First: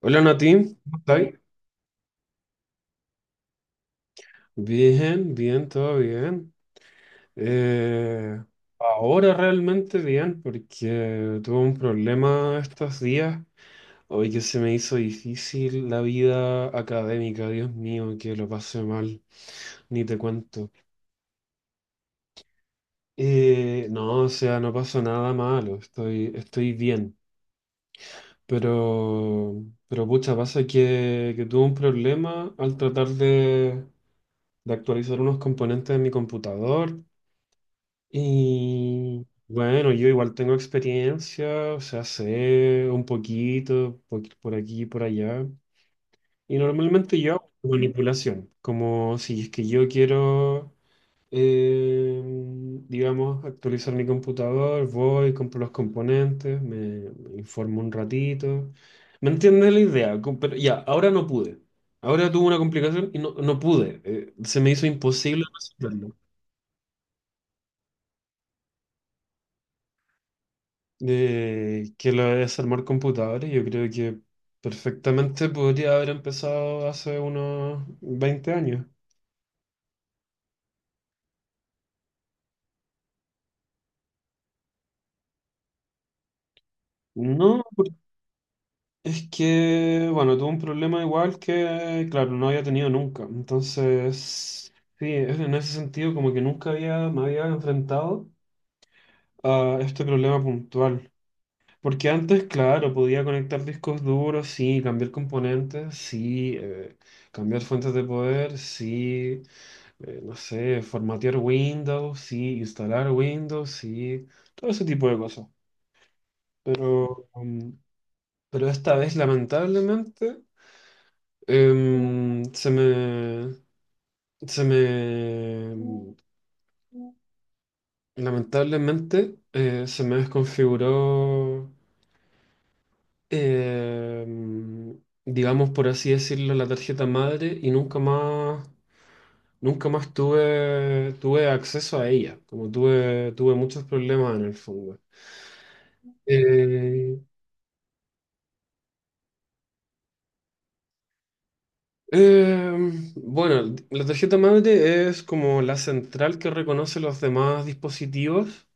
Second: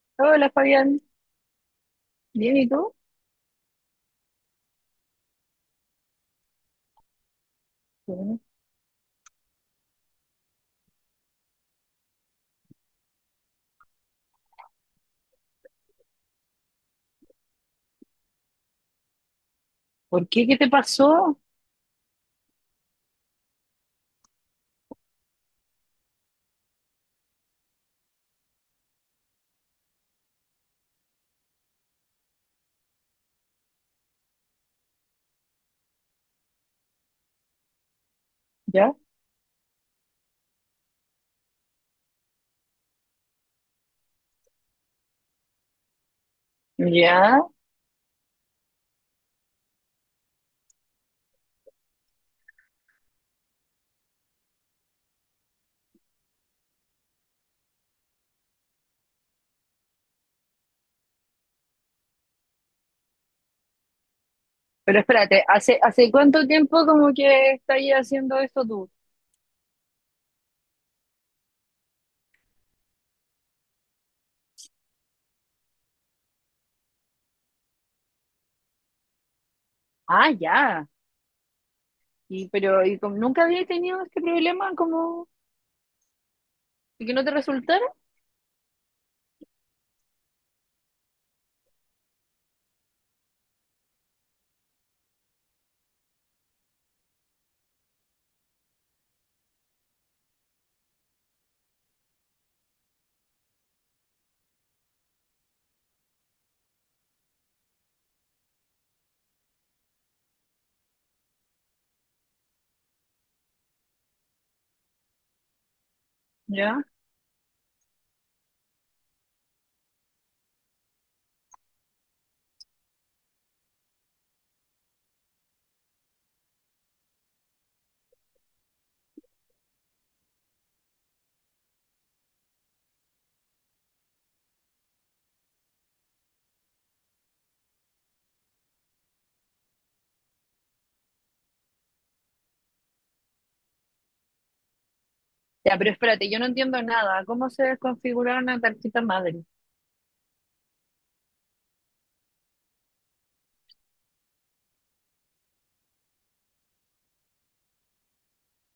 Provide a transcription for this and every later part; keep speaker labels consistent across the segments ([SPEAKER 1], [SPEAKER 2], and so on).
[SPEAKER 1] Hola
[SPEAKER 2] Hola
[SPEAKER 1] Nati, ¿cómo
[SPEAKER 2] Fabián,
[SPEAKER 1] estáis?
[SPEAKER 2] bien, ¿y tú?
[SPEAKER 1] Bien, bien, todo bien.
[SPEAKER 2] Bueno.
[SPEAKER 1] Eh, ahora realmente bien, porque tuve un problema estos días. Hoy que se me hizo difícil la vida académica, Dios mío, que lo pasé mal, ni te
[SPEAKER 2] ¿Por qué? ¿Qué te
[SPEAKER 1] cuento.
[SPEAKER 2] pasó?
[SPEAKER 1] No, o sea, no pasó nada malo, estoy bien. Pero pucha, pasa que tuve un problema al tratar de actualizar unos componentes de mi computador.
[SPEAKER 2] ¿Ya?
[SPEAKER 1] Y bueno, yo igual tengo experiencia, o sea, sé un poquito por aquí y por allá. Y normalmente yo
[SPEAKER 2] ¿Ya?
[SPEAKER 1] hago manipulación, como si es que yo quiero, eh, digamos, actualizar mi computador, voy, compro los componentes, me informo un ratito. ¿Me entiendes la idea? Pero ya, ahora no pude. Ahora tuve una complicación y no pude. Se me hizo
[SPEAKER 2] Pero
[SPEAKER 1] imposible
[SPEAKER 2] espérate, ¿hace
[SPEAKER 1] resolverlo.
[SPEAKER 2] cuánto tiempo como que estás haciendo esto tú?
[SPEAKER 1] Que lo de desarmar computadores, yo creo que perfectamente podría haber empezado hace unos 20 años.
[SPEAKER 2] Ah, ya. Y pero ¿y como nunca había tenido este problema como de que no te
[SPEAKER 1] No,
[SPEAKER 2] resultara?
[SPEAKER 1] es que, bueno, tuve un problema igual que, claro, no había tenido nunca. Entonces, sí, en ese sentido como que nunca había, me había enfrentado a este problema puntual. Porque antes, claro, podía conectar discos duros, sí, cambiar componentes, sí, cambiar fuentes de poder, sí, no sé, formatear Windows, sí, instalar Windows, sí, todo ese tipo de cosas.
[SPEAKER 2] Ya.
[SPEAKER 1] Pero, mm, pero esta vez, lamentablemente, em, se me, se me, mm, se me desconfiguró, em, digamos, por así decirlo, la tarjeta madre y nunca más tuve acceso a ella, como tuve muchos problemas en el fondo.
[SPEAKER 2] Ya, pero espérate, yo no entiendo
[SPEAKER 1] Eh,
[SPEAKER 2] nada. ¿Cómo se desconfigura una tarjeta madre?
[SPEAKER 1] eh, bueno, la tarjeta madre es como la central que reconoce los demás dispositivos,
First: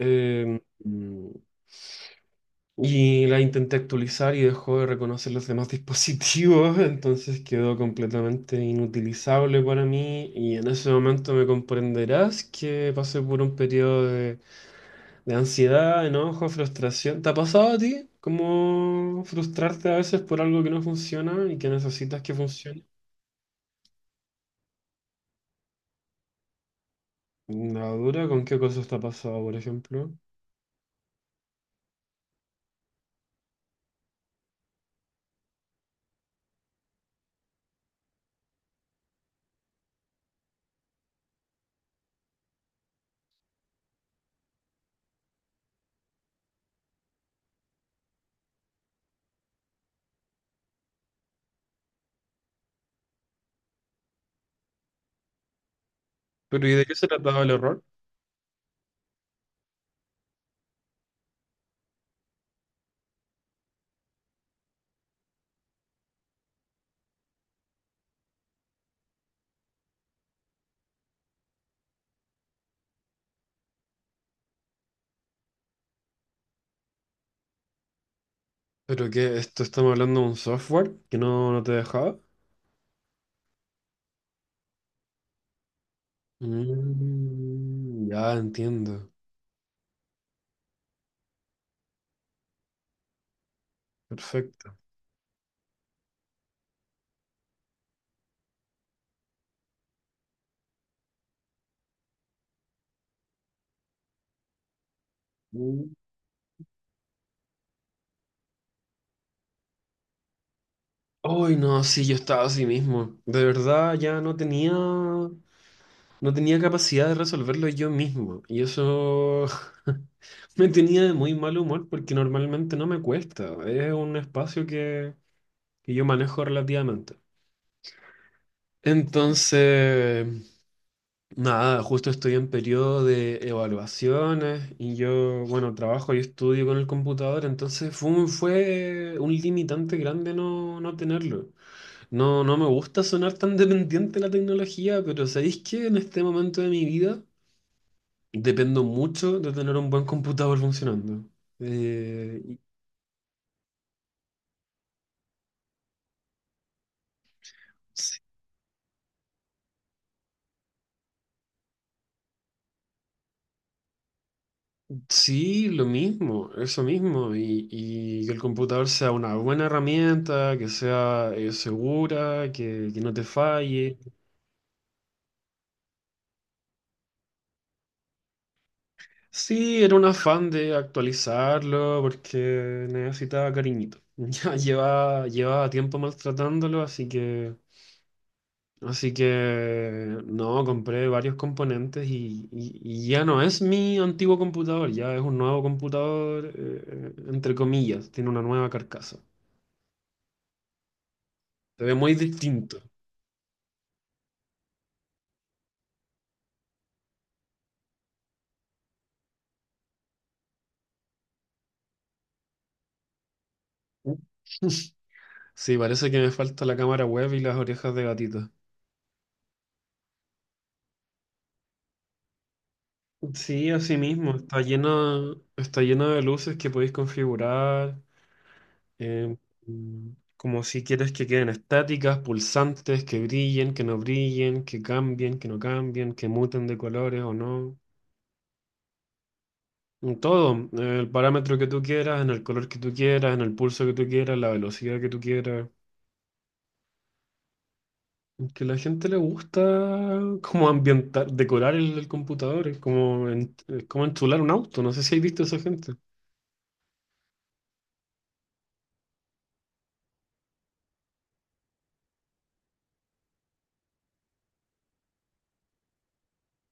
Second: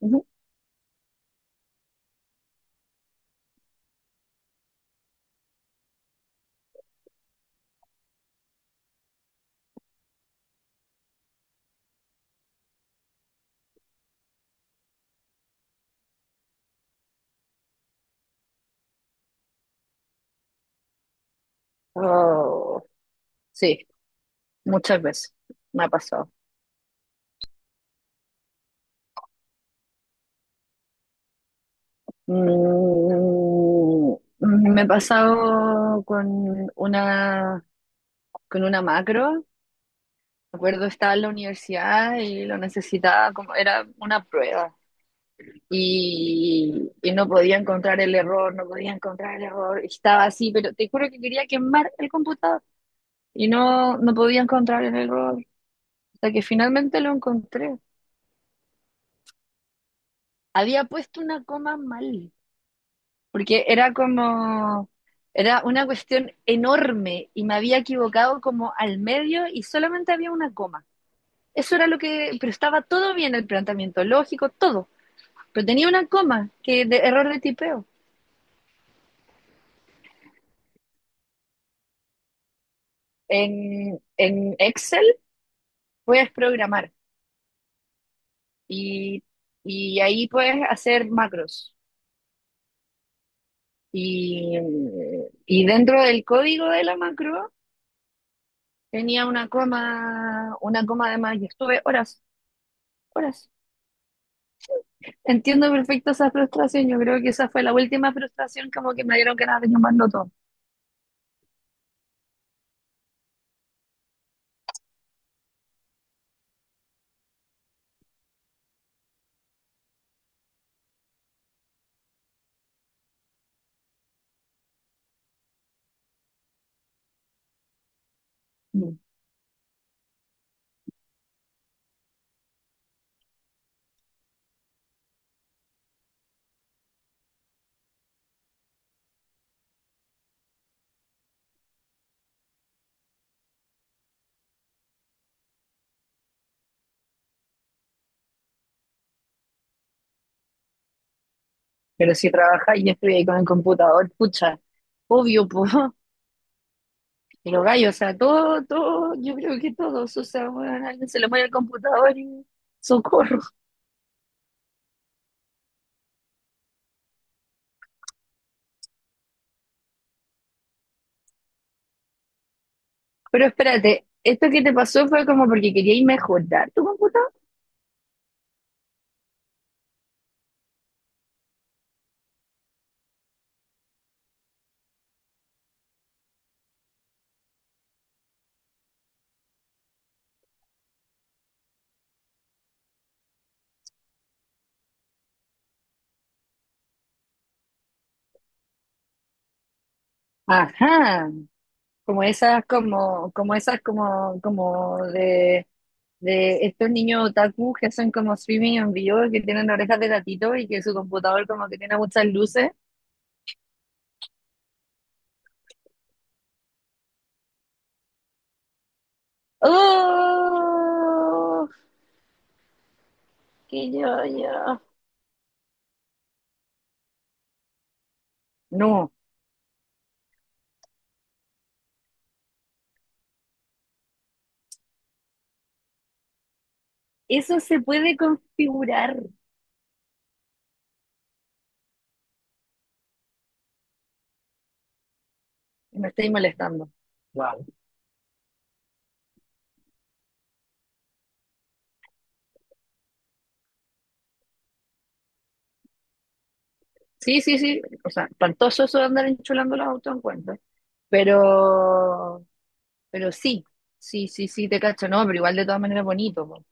[SPEAKER 2] Ujú.
[SPEAKER 1] y la intenté actualizar y dejó de reconocer los demás dispositivos. Entonces quedó completamente inutilizable para mí y en ese momento me comprenderás que pasé por un periodo de ansiedad, enojo, frustración. ¿Te ha pasado a ti? ¿Cómo frustrarte a veces por algo que no funciona y que necesitas que
[SPEAKER 2] Oh,
[SPEAKER 1] funcione?
[SPEAKER 2] sí, muchas veces me ha pasado.
[SPEAKER 1] La dura, ¿con qué cosa está pasada, por ejemplo?
[SPEAKER 2] Mm, me ha pasado con una macro. Me acuerdo, estaba en la universidad y lo necesitaba, como era una prueba. Y no podía encontrar el error, no podía encontrar el error. Estaba así, pero te juro que quería quemar el computador y no, no podía encontrar el error. Hasta que
[SPEAKER 1] Pero ¿y de qué
[SPEAKER 2] finalmente
[SPEAKER 1] se
[SPEAKER 2] lo
[SPEAKER 1] trataba el
[SPEAKER 2] encontré.
[SPEAKER 1] error?
[SPEAKER 2] Había puesto una coma mal, porque era como, era una cuestión enorme y me había equivocado como al medio y solamente había una coma. Eso era lo que, pero estaba todo bien el planteamiento lógico, todo. Pero tenía una coma que de error de tipeo.
[SPEAKER 1] ¿Pero qué? ¿Esto estamos hablando de un software que no te dejaba?
[SPEAKER 2] En Excel puedes programar
[SPEAKER 1] Mm, ya entiendo.
[SPEAKER 2] y, y ahí puedes hacer macros. Y,
[SPEAKER 1] Perfecto.
[SPEAKER 2] y dentro del código de la macro tenía una coma de más y estuve horas, horas. Entiendo
[SPEAKER 1] Mm.
[SPEAKER 2] perfecto esa frustración. Yo creo que esa fue la última frustración como que me dieron ganas de llamarlo todo.
[SPEAKER 1] Ay, no, sí, yo estaba así mismo. De verdad, ya no tenía capacidad de resolverlo yo mismo. Y eso me tenía de muy mal humor porque normalmente no me cuesta. Es un espacio que yo manejo relativamente. Entonces, nada, justo estoy en periodo de evaluaciones y yo, bueno, trabajo y estudio con el computador, entonces fue un limitante grande no tenerlo. No, no me gusta sonar tan dependiente de la tecnología, pero ¿sabéis que en este momento de mi vida dependo mucho de tener un buen computador funcionando?
[SPEAKER 2] Pero si
[SPEAKER 1] Eh, y-
[SPEAKER 2] trabajáis y estoy ahí con el computador, pucha, obvio, pues, pero gallo, o sea,
[SPEAKER 1] Sí,
[SPEAKER 2] todo, todo, yo creo que todos, o sea, bueno, alguien se le muere el computador y socorro.
[SPEAKER 1] sí, lo mismo, eso mismo, y que el computador sea una buena herramienta, que sea segura, que no te
[SPEAKER 2] Pero
[SPEAKER 1] falle.
[SPEAKER 2] espérate, esto que te pasó fue como porque queríais mejorar tu computador.
[SPEAKER 1] Sí, era un afán de actualizarlo porque necesitaba cariñito. Ya llevaba tiempo maltratándolo, así que no, compré varios componentes y ya no es mi antiguo computador, ya es un nuevo computador, entre comillas, tiene una nueva carcasa.
[SPEAKER 2] Ajá,
[SPEAKER 1] Se ve muy
[SPEAKER 2] como esas,
[SPEAKER 1] distinto.
[SPEAKER 2] como, como esas, como, como de estos niños otaku que son como streaming en vivo, que tienen orejas de gatito y que su computador como que tiene muchas luces.
[SPEAKER 1] Sí, parece que me falta la cámara web y las orejas de gatito.
[SPEAKER 2] ¡Oh!
[SPEAKER 1] Sí,
[SPEAKER 2] que
[SPEAKER 1] así
[SPEAKER 2] yo,
[SPEAKER 1] mismo, está
[SPEAKER 2] yo.
[SPEAKER 1] llena, está llena de luces que podéis configurar.
[SPEAKER 2] No,
[SPEAKER 1] eh, mm, como si quieres que queden estáticas, pulsantes, que brillen, que no brillen, que cambien, que no cambien, que muten de colores o
[SPEAKER 2] eso
[SPEAKER 1] no.
[SPEAKER 2] se puede configurar.
[SPEAKER 1] En todo, el parámetro que tú quieras, en el color que tú quieras, en el pulso que tú quieras, la velocidad que tú quieras.
[SPEAKER 2] Me estáis molestando. Wow.
[SPEAKER 1] Que a la gente le gusta como ambientar, decorar el computador. Es como, es como enchular un auto, no sé si has visto a esa gente.
[SPEAKER 2] Sí, sí, sí. O sea, espantoso eso de andar enchulando los autos en cuenta. Pero, pero sí, sí, sí, sí, te cacho, no, pero igual de todas maneras bonito, po.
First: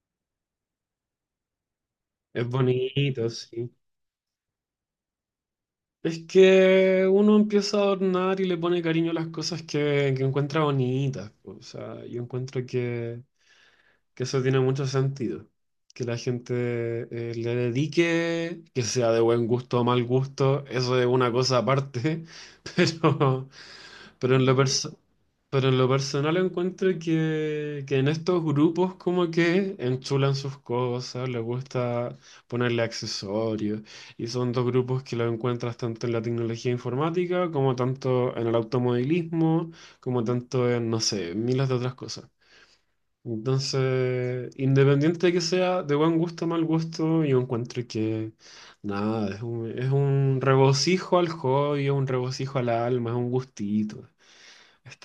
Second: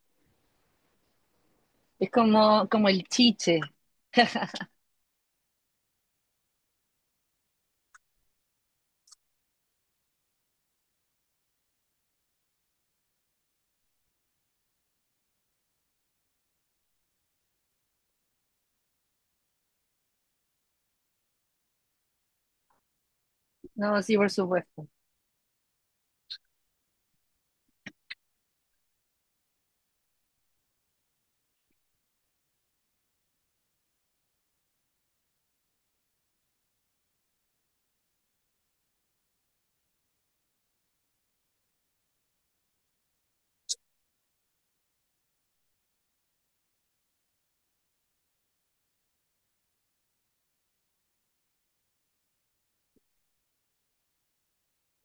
[SPEAKER 2] Es
[SPEAKER 1] Es
[SPEAKER 2] como, como el
[SPEAKER 1] bonito,
[SPEAKER 2] chiche,
[SPEAKER 1] sí. Es que uno empieza a adornar y le pone cariño a las cosas que encuentra bonitas. O sea, yo encuentro que eso tiene mucho sentido. Que la gente le dedique, que sea de buen gusto o mal gusto, eso es una cosa aparte. Pero,
[SPEAKER 2] ¿no? Sí, por
[SPEAKER 1] pero en lo
[SPEAKER 2] supuesto.
[SPEAKER 1] perso- pero en lo personal encuentro que en estos grupos como que enchulan sus cosas, les gusta ponerle accesorios, y son dos grupos que los encuentras tanto en la tecnología informática, como tanto en el automovilismo, como tanto en, no sé, miles de otras cosas. Entonces, independiente de que sea de buen gusto o mal gusto, yo encuentro que nada, es un regocijo al hobby, es un regocijo al alma, es un gustito.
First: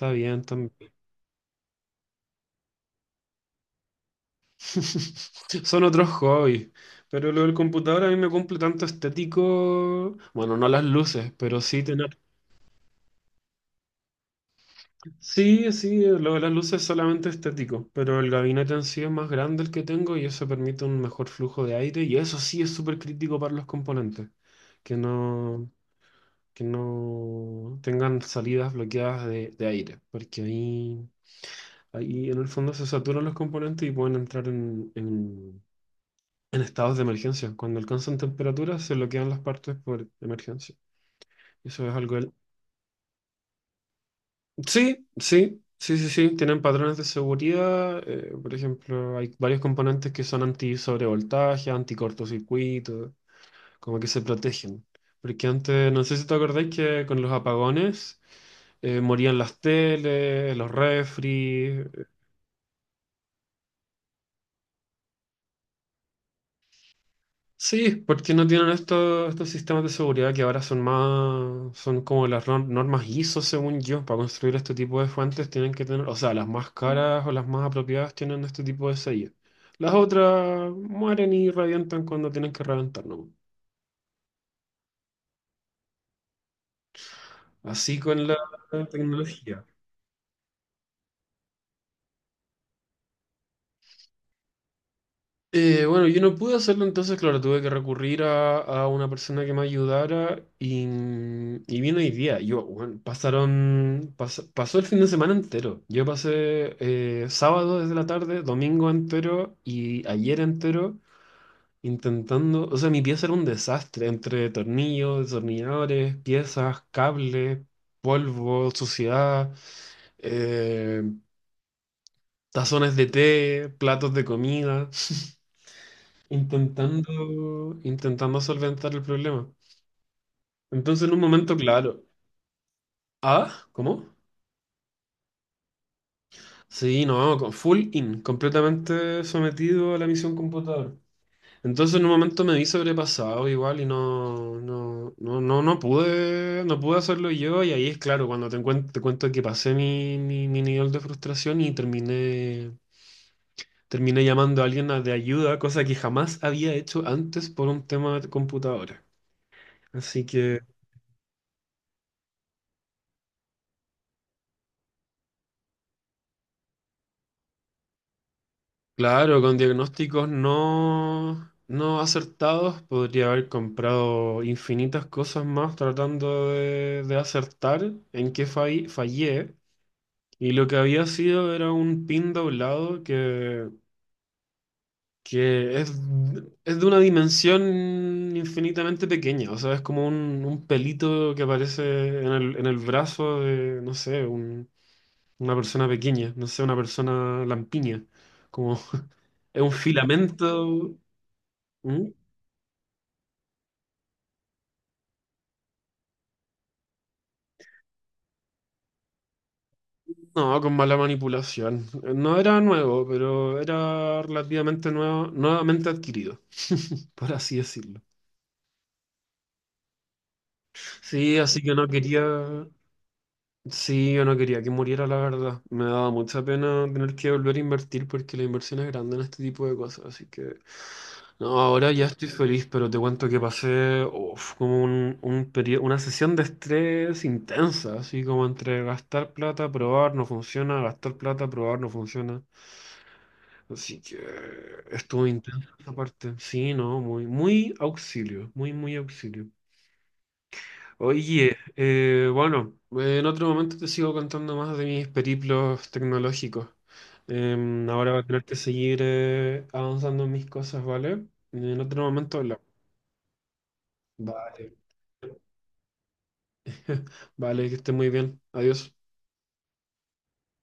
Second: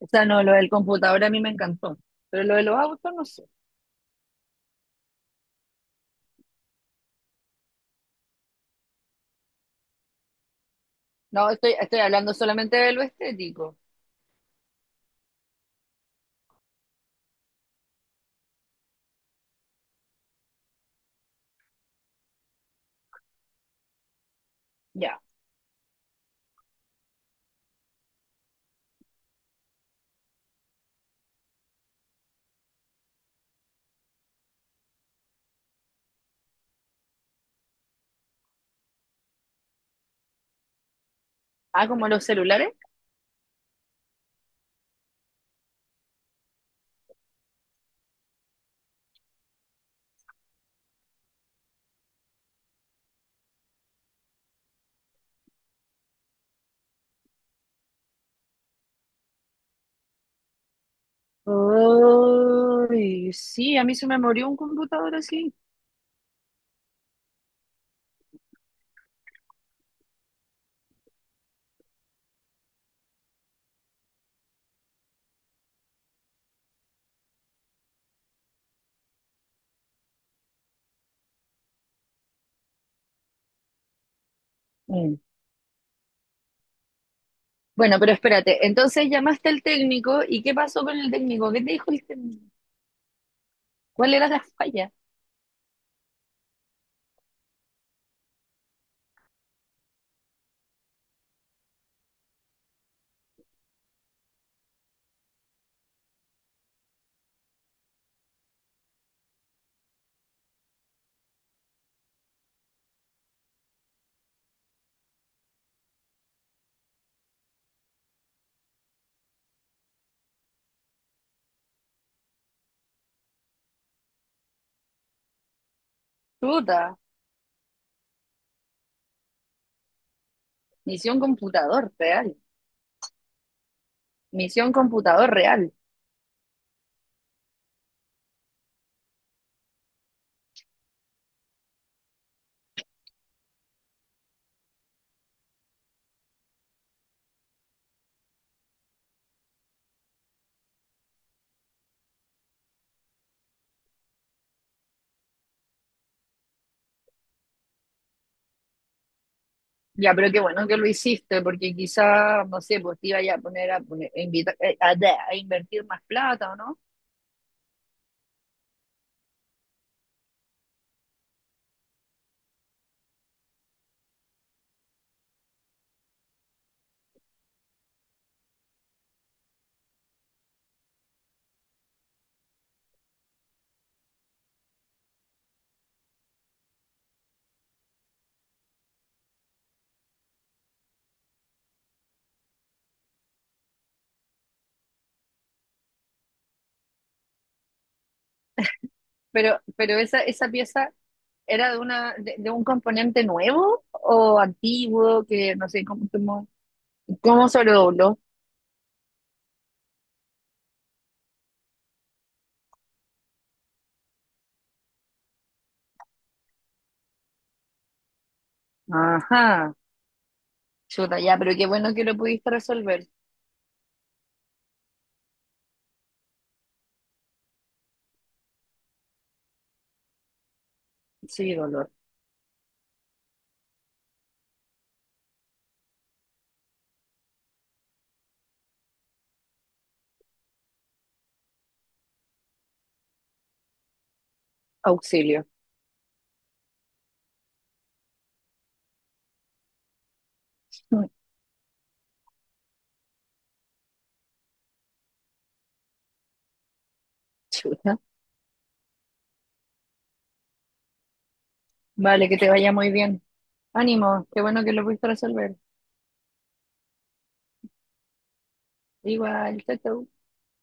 [SPEAKER 2] O sea,
[SPEAKER 1] bien
[SPEAKER 2] no, lo del
[SPEAKER 1] también.
[SPEAKER 2] computador a mí me encantó, pero lo de los autos no sé.
[SPEAKER 1] Son otros hobbies. Pero lo del computador a mí me cumple tanto estético. Bueno, no las luces,
[SPEAKER 2] No,
[SPEAKER 1] pero
[SPEAKER 2] estoy,
[SPEAKER 1] sí
[SPEAKER 2] estoy
[SPEAKER 1] tener.
[SPEAKER 2] hablando solamente de lo estético.
[SPEAKER 1] Sí, sí, lo de las luces es solamente estético, pero el gabinete en sí es más grande el que tengo y eso permite un mejor flujo de aire, y eso sí es súper crítico para los componentes, que
[SPEAKER 2] Ya.
[SPEAKER 1] no, que no tengan salidas bloqueadas de aire, porque ahí en el fondo se saturan los componentes y pueden entrar en estados de emergencia. Cuando alcanzan temperaturas se bloquean las partes por emergencia. Eso
[SPEAKER 2] Ah,
[SPEAKER 1] es
[SPEAKER 2] como
[SPEAKER 1] algo.
[SPEAKER 2] los celulares.
[SPEAKER 1] Sí, sí, sí, sí, sí, tienen patrones de seguridad. Por ejemplo, hay varios componentes que son anti-sobrevoltaje, anti-cortocircuito, como que se protegen. Porque antes, no sé si te acordáis que con los apagones morían las teles, los refri.
[SPEAKER 2] Ay, sí, a mí se me murió un computador así.
[SPEAKER 1] Sí, porque no tienen estos sistemas de seguridad que ahora son más, son como las normas ISO, según yo, para construir este tipo de fuentes tienen que tener, o sea, las más caras o las más apropiadas tienen este tipo de sello. Las otras mueren y revientan cuando tienen que reventar, ¿no?
[SPEAKER 2] Mm. Bueno,
[SPEAKER 1] Así
[SPEAKER 2] pero
[SPEAKER 1] con la
[SPEAKER 2] espérate, entonces llamaste al
[SPEAKER 1] tecnología.
[SPEAKER 2] técnico y ¿qué pasó con el técnico? ¿Qué te dijo el técnico? ¿Cuál era la falla?
[SPEAKER 1] Bueno, yo no pude hacerlo, entonces, claro, tuve que recurrir a una persona que me ayudara, y vino hoy día. Yo, bueno, pasó el fin de semana entero. Yo pasé sábado desde la tarde, domingo entero y ayer entero intentando, o sea, mi pieza era un desastre entre tornillos, destornilladores, piezas, cables, polvo, suciedad, eh, tazones de té, platos de comida.
[SPEAKER 2] Puta,
[SPEAKER 1] Intentando solventar el problema. Entonces, en un
[SPEAKER 2] misión
[SPEAKER 1] momento,
[SPEAKER 2] computador
[SPEAKER 1] claro.
[SPEAKER 2] real,
[SPEAKER 1] Ah, ¿cómo?
[SPEAKER 2] misión computador real.
[SPEAKER 1] Sí, no, con full in, completamente sometido a la misión computador. Entonces, en un momento me vi sobrepasado igual y no pude hacerlo yo. Y ahí es claro, cuando te cuento que pasé mi nivel de frustración y terminé llamando a alguien de ayuda, cosa que jamás había hecho antes por un tema de computadora.
[SPEAKER 2] Ya,
[SPEAKER 1] Así
[SPEAKER 2] pero qué
[SPEAKER 1] que.
[SPEAKER 2] bueno que lo hiciste, porque quizá, no sé, pues te iba ya a poner a, poner a, invita, a invertir más plata, ¿o no?
[SPEAKER 1] Claro, con diagnósticos no acertados podría haber comprado infinitas cosas más tratando de acertar en qué fallé. Y lo que había sido era un pin doblado que es de una dimensión infinitamente pequeña. O sea, es como un pelito que aparece en el brazo de, no sé, una persona pequeña, no sé, una persona lampiña. Como es un
[SPEAKER 2] Pero esa, esa pieza
[SPEAKER 1] filamento.
[SPEAKER 2] ¿era de
[SPEAKER 1] ¿Mm?
[SPEAKER 2] una, de un componente nuevo o antiguo que no sé cómo, cómo, cómo se lo sobredobló?
[SPEAKER 1] No, con mala manipulación. No era nuevo, pero era relativamente nuevo, nuevamente adquirido, por así decirlo.
[SPEAKER 2] Ajá, chuta,
[SPEAKER 1] Sí,
[SPEAKER 2] ya, pero
[SPEAKER 1] así
[SPEAKER 2] qué
[SPEAKER 1] que no
[SPEAKER 2] bueno que lo
[SPEAKER 1] quería,
[SPEAKER 2] pudiste resolver.
[SPEAKER 1] sí, yo no quería que muriera, la verdad. Me daba mucha pena tener que volver a invertir porque la inversión es grande en este tipo de cosas, así que
[SPEAKER 2] Sí,
[SPEAKER 1] no,
[SPEAKER 2] dolor,
[SPEAKER 1] ahora ya estoy feliz, pero te cuento que pasé uf, como un periodo, una sesión de estrés intensa, así como entre gastar plata, probar, no funciona, gastar plata, probar, no funciona. Así que estuvo
[SPEAKER 2] auxilio.
[SPEAKER 1] intenso esa parte. Sí, no, muy, muy auxilio, muy, muy auxilio. Oye, bueno, en otro momento te sigo contando más de mis periplos tecnológicos. Em,
[SPEAKER 2] Chuta.
[SPEAKER 1] ahora voy a tener que seguir avanzando en mis cosas, ¿vale? En otro
[SPEAKER 2] Vale,
[SPEAKER 1] momento
[SPEAKER 2] que te
[SPEAKER 1] hablamos.
[SPEAKER 2] vaya muy bien. Ánimo, qué bueno que
[SPEAKER 1] Vale.
[SPEAKER 2] lo pudiste resolver.
[SPEAKER 1] Vale, que esté muy bien. Adiós.
[SPEAKER 2] Igual, chao, chao.